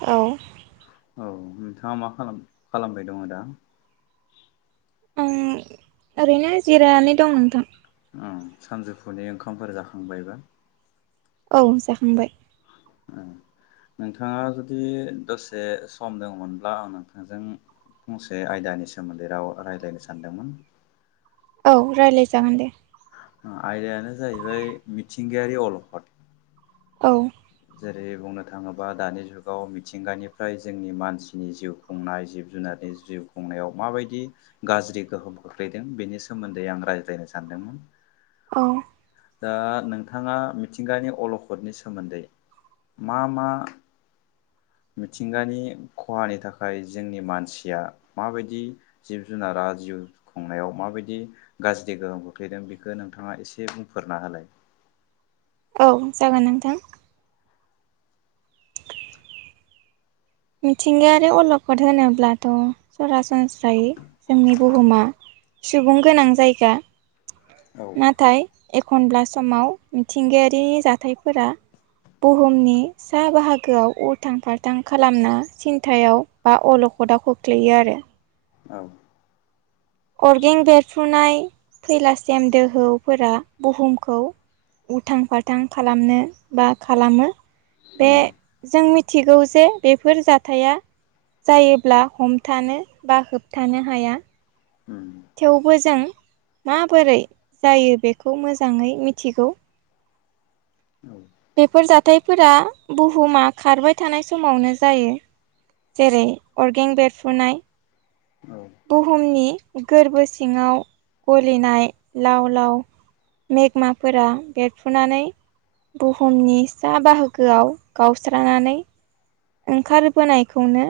औ औ नोंथाङा मा खालाम खालामबाय दङ दा आं ओरैनो जिरायनानै दं नोंथां सानजौफुनि ओंखामफोर जाखांबायबा औ जाखांबाय औ नोंथाङा जुदि दसे सम दङमोनब्ला आं नोंथांजों फंसे आयदानि सोमोन्दै राव रायज्लायनो सानदोंमोन औ रायलाय जागोन दे आयदायानो जाहैबाय मिथिंगायारि अलखद औ जेरै बुंनो थाङोबा दानि जुगाव मिथिंगानिफ्राय जोंनि मानसिनि जिउ खुंनाय जिब जुनार जिउ खुंनायाव माबायदि गाज्रि गोहोम खोख्लैदों बेनि सोमोन्दै आं रायज्लायनो सानदोंमोन औ दा नोंथाङा मिथिंगानि अलखदनि सोमोन्दै मा मा मिथिंगानि खहानि थाखाय जोंनि मानसिया माबायदि जिब जुनारा जिउ खुंनायाव माबायदि गाज्रि गोहोम खोख्लैदों बेखौ नोंथाङा एसे बुं फोरना होलाय औ जागोन नोंथां मिथिंगायारि अलखद होनोब्लाथ' सरासनस्रायै जोंनि बुहुमा सुबुं गोनां जायगा औ नाथाय एखनब्ला समाव मिथिंगायारि जाथायफोरा बुहुमनि सा बाहागोआव उल्थां फाल्थां खालामना सिन्थायाव बा अल खदाव खोख्लैयो आरो। औ अरगें बेरफ्रुनाय फैलासेम दोहौफोरा बुहुमखौ उथां फाथां खालामनो बा खालामो। बे उम जों मिथिगौ जे बेफोर जाथाया जायोब्ला हमथानो बा होबथानो हाया। उम थेवबो जों माबोरै जायो बेखौ मोजाङै मिथिगौ। औ बेफोर जाथायफोरा बुहुमा खारबाय थानाय समावनो जायो। जेरै अरगें बेरफुनाय। औ बुहुमनि गोरबो सिङाव गलिनाय लाव लाव मेगमाफोरा बेरफ्रुनानै बुहुमनि सा बाहागोआव गावस्रानानै ओंखारबोनायखौनो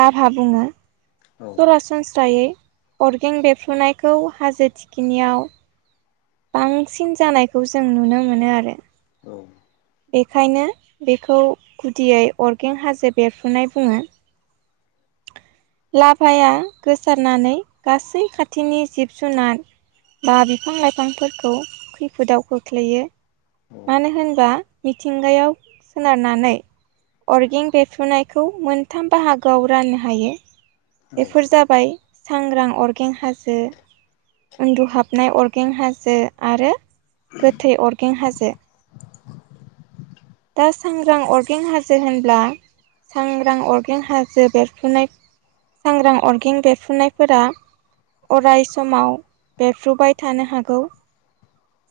लाभा बुङो। औ सरासनस्रायै अरगें बेफ्रुनायखौ हाजो थिखिनियाव बांसिन जानायखौ जों नुनो मोनो आरो। औ बेखायनो बेखौ गुदियै अरगें हाजो बेरफुनाय बुङो। लाभाया गोसारनानै गासै खाथिनि जिब जुनार बा बिफां लाइफांफोरखौ खैफोदाव खोख्लैयो। मानो होनबा मिथिंगायाव सोनारनानै अर्गें बेरफ्रुनायखौ मोनथाम बाहागोआव राननो हायो। औ बेफोर जाबाय सांग्रां अरगें हाजो, उन्दुहाबनाय अरगें हाजो आरो गोथै अरगें हाजो। दा सांग्रां अर्गें हाजो होनब्ला सांग्रां अर्गेंन हाजो बेरफुनाय सांग्रां अर्गें बेरफुनायफोरा अराय समाव बेरफ्रुबाय थानो हागौ।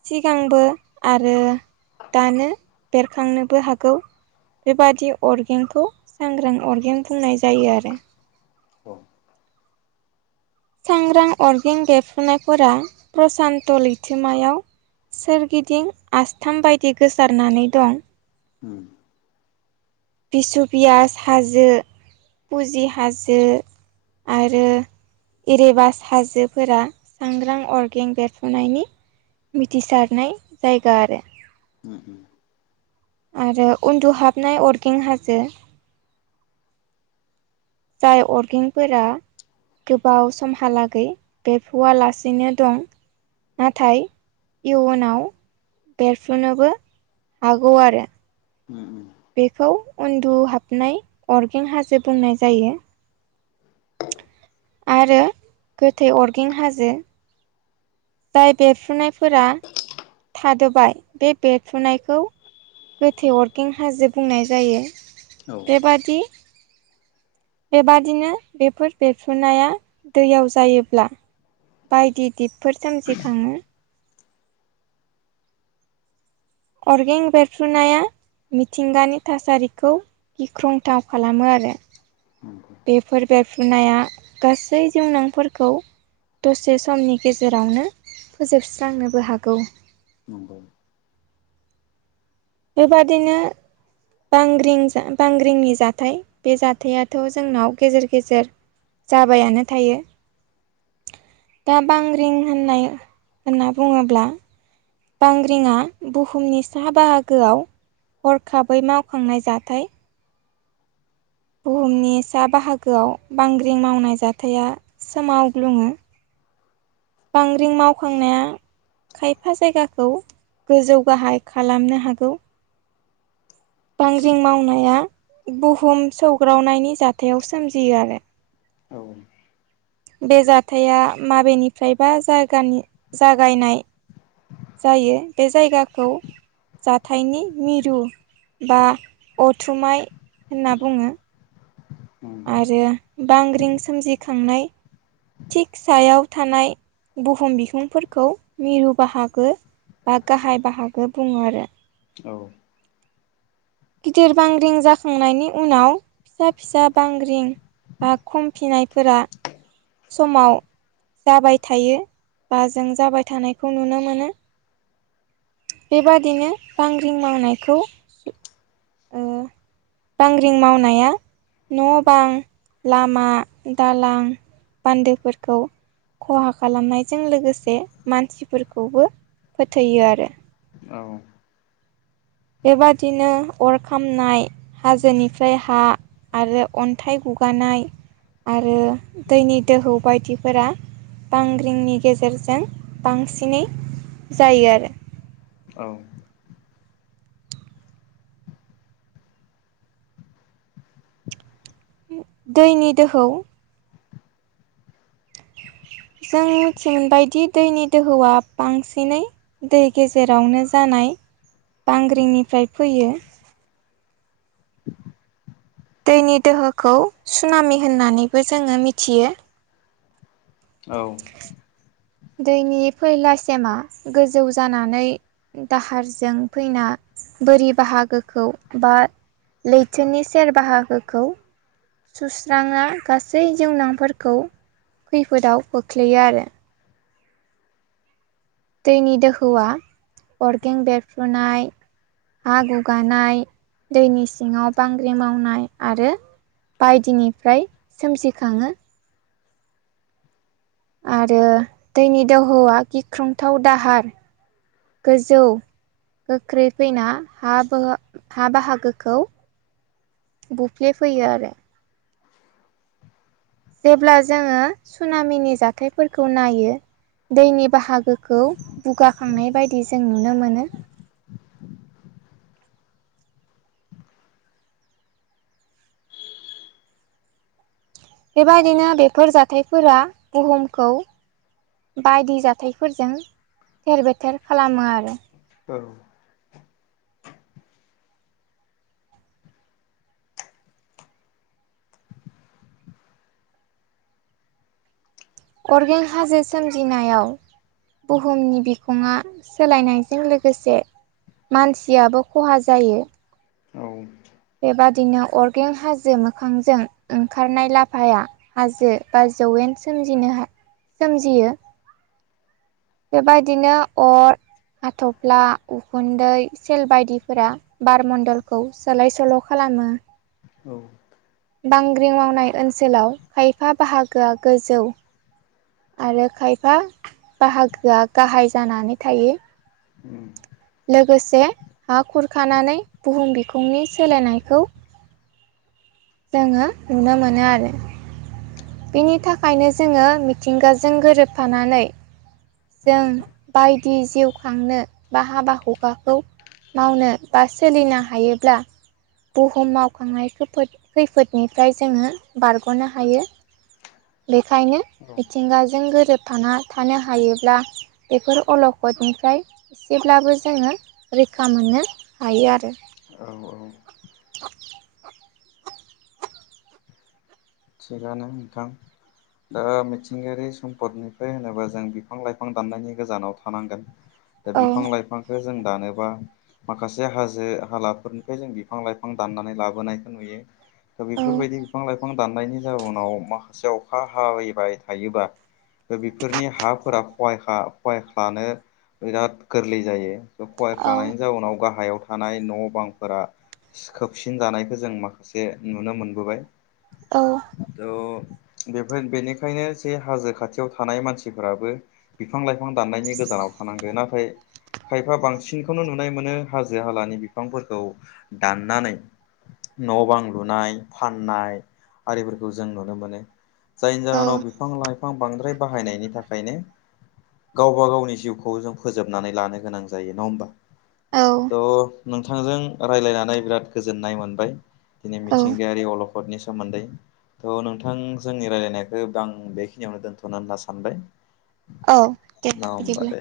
सिगांबो आरो दानो बेरखांनोबो हागौ। बेबादि अरगेंखौ सांग्रां अरगें बुंनाय जायो आरो। औ सांग्रां अरगें बेफ्रुनायफोरा प्रसान्त' लैथोमायाव सोरगिदिं आथाम बायदि गोसारनानै दं। उम बिसु पियास हाजो फुजि हाजो। आरो इरेबास हाजोफोरा सांग्रां अरगें बेरफ्रुनायनि मिथिसारनाय जायगा आरो। उम उम। आरो उन्दुहाबनाय अरगें हाजो जाय अरगेंफोरा गोबाव समहालागै बेफुवा लासिनो दं नाथाय इयुनाव बेरफ्रुनोबो हागौ आरो। उम उम बेखौ उन्दुहाबनाय अरगें हाजो बुंनाय जायो। आरो गोथै अरगें हाजो जाय बेरफ्रुनायफोरा थादोबाय। बे बेरफ्रुनायखौ गोथै अरगें हाजो बुंनाय जायो। औ बेबादि बेबादिनो बेफोर बेरफ्रुनाया दैयाव जायोब्ला बायदि दिपफोर सोमजिखाङो। अरगें बेेरफ्रुनाया मिथिंगानि थासारिखौ गिख्रंथाव खालामो आरो नंगौ बेफोर बेफ्रुनाया गासै जिउनांफोरखौ दसे समनि गेजेरावनो फोजोबस्रांनोबो हागौ नंगौ बेबादिनो बांग्रिं जा बांग्रिंनि जाथाय बे जाथायाथ' जोंनाव गेजेर गेजेर जाबायानो थायो। दा बांग्रिं होननाय होनना बुङोब्ला बांग्रिङा बुहुमनि साहा बाहागोआव हरखाबै मावखांनाय जाथाय बुहुमनि सा बाहागोआव बांग्रिं मावनाय जाथाया सोमावग्लुङो। बांग्रिं मावखांनाया खायफा जायगाखौ गोजौ गाहाय खालामनो हागौ। बांग्रिं मावनाया बुहुम सौग्रावनायनि जाथायाव सोमजियो आरो औ औ बे जाथाया माबेनिफ्रायबा जागानि जागायनाय जायो बे जायगाखौ जाथायनि मिरु बा अथुमाय होनना बुङो। उम आरो बांग्रिं सोमजिखांनाय थिख सायाव थानाय बुहुम बिहुंफोरखौ मिरु बाहागो बा गाहाय बाहागो बुङो आरो औ गिदिर बांग्रिं जाखांनायनि उनाव फिसा फिसा बांग्रिं बा खमफिनायफोरा समाव जाबाय थायो बा जों जाबाय थानायखौ नुनो मोनो। बेबादिनो बांग्रिं मावनायखौ ओ [inaudible] बांग्रिं मावनाया न' बां लामा दालां बान्दोफोरखौ खहा खालामनायजों लोगोसे मानसिफोरखौबो फोथैयो आरो। औ बेबादिनो अर खामनाय हाजोनिफ्राय हा आरो अन्थाइ गु गानाय आरो दैनि दोहौ बायदिफोरा बांग्रिंनि गेजेरजों बांसिनै जायो आरो। औ दैनि दोहौ जों मिथिमोनबाय दि दैनि दोहौआ बांसिनै दै गेजेरावनो जानां [inaudible] बांग्रिंनिफ्राय फैयो। दैनि दोहोखौ सुनामि होननानैबो जोङो मिथियो। औ दैनि फैलासिमा गोजौ जानानै दाहारजों फैना बोरि बाहागोखौ बा लैथोनि सेर बाहागोखौ सुस्राङा गासै जिउनांफोरखौ खैफोदाव खोख्लैयो आरो दैनि दोहौआ अरगें बेरफ्रुनाय हा गुगानाय दैनि सिङाव बांग्रि मावनाय आरो बायदिनिफ्राय सोमजिखाङो। आरो दैनि दोहौआ गिख्रंथाव दाहार गोजौ गोख्रै फैना हा बो हा बाहागोखौ बुफ्ले फैयो आरो जेब्ला जोङो सुनामिनि जाथायफोरखौ नायो दैनि बाहागोखौ बुगाखांनाय बायदि जों नुनो मोनो। [inaudible] बेबायदिनो बेफोर जाथायफोरा बुहुमखौ बायदि जाथायफोरजों थेर बेथेर खालामो आरो। औ अरगें हाजो सोमजिनायाव बुहुमनि बिखङा सोलायनायजों लोगोसे मानसियाबो खहा जायो। बेबादिनो अरगें हाजो मोखांजों ओंखारनाय लाभाया हाजो बा ज जौयेन सोमजिनो हा सोमजियो। बेबादिनो अर हाथ'फ्ला उखुन्दै सेल बायदिफोरा बारमण्डलखौ सोलाय सोल' खालाम मो। औ बांग्रिं मावनाय ओनसोलाव खायफा बाहागोआ गोजौ आरो खायफा बाहागोआ गाहाय जानानै थायो। उम। लोगोसे हा खुरखानानै बुहुम बिखुंनि सोलायनायखौ जोङो नुनो मोनो आरो बिनि थाखायनो जोङो मिथिंगाजों गोरोबफानानै जों बायदि जिउ खांनो बा हाबा हुखाखौ मावनो बा सोलिनो हायोब्ला बुहुम मावखांनाय खैफोद खैफोदनिफ्राय जोङो बारग'नो हायो बेखायनो औ मिथिंगाजों गोरोबथाना थानो हायोब्ला बेफोर अलखदनिफ्राय एसेब्लाबो जोङो रैखा मोननो हायो आरो औ औ [inaudible] थिगानो नोंथां दा मिथिंगायारि सम्पदनिफ्राय होनोबा जों बिफां लाइफां दाननायनि गोजानाव थानांगोन दा औ बिफां लाइफांखौ जों दानोबा माखासे हाजो हालाफोरनिफ्राय जों बिफां लाइफां दाननानै लाबोनायखौ नुयो दा बेफोरबायदि औ बिफां लाइफां दाननायनि जाउनाव माखासे अखा हायैबाय थायोबा बेफोरनि हा फोराहाय खहाय खहायख्लानो बिराद गोरलै जायो। औ खहायख्लानि जाउनाव गाहायाव थानाय न' बांफोरा खोबसिन जानायखौ जों माखासे नुनो मोनबोबाय औ द बेफोर बेनिखायनो जे हाजो खाथियाव थानाय मानसिफोराबो बिफां लाइफां दाननायनि गोजानाव थानांगो नाथाय खायफा बांसिनखौनो नुनाय मोनो हाजो हालानि बिफांफोरखौ दाननानै न' बां लुनाय फाननाय आरिफोरखौ जों नुनो मोनो जायनि औ जाहोनाव बिफां लाइ फां बांद्राय बाहायनायनि थाखायनो गावबा गावनि जिउखौ जों फोजोबनानै लानो गोनां जायो नङा ओमबा औ थ' नोंथांजों रायलायनानै बिराद गोजोननाय मोनबाय दिनै औ मिथिंगायारि अलखदनि सोमोन्दै थ' नोंथां जोंनि रायलायनायखौ बां बेखिनियावनो दोनथ'नो होनना सानबाय औ दे ना होमबा बिदिब्ला दे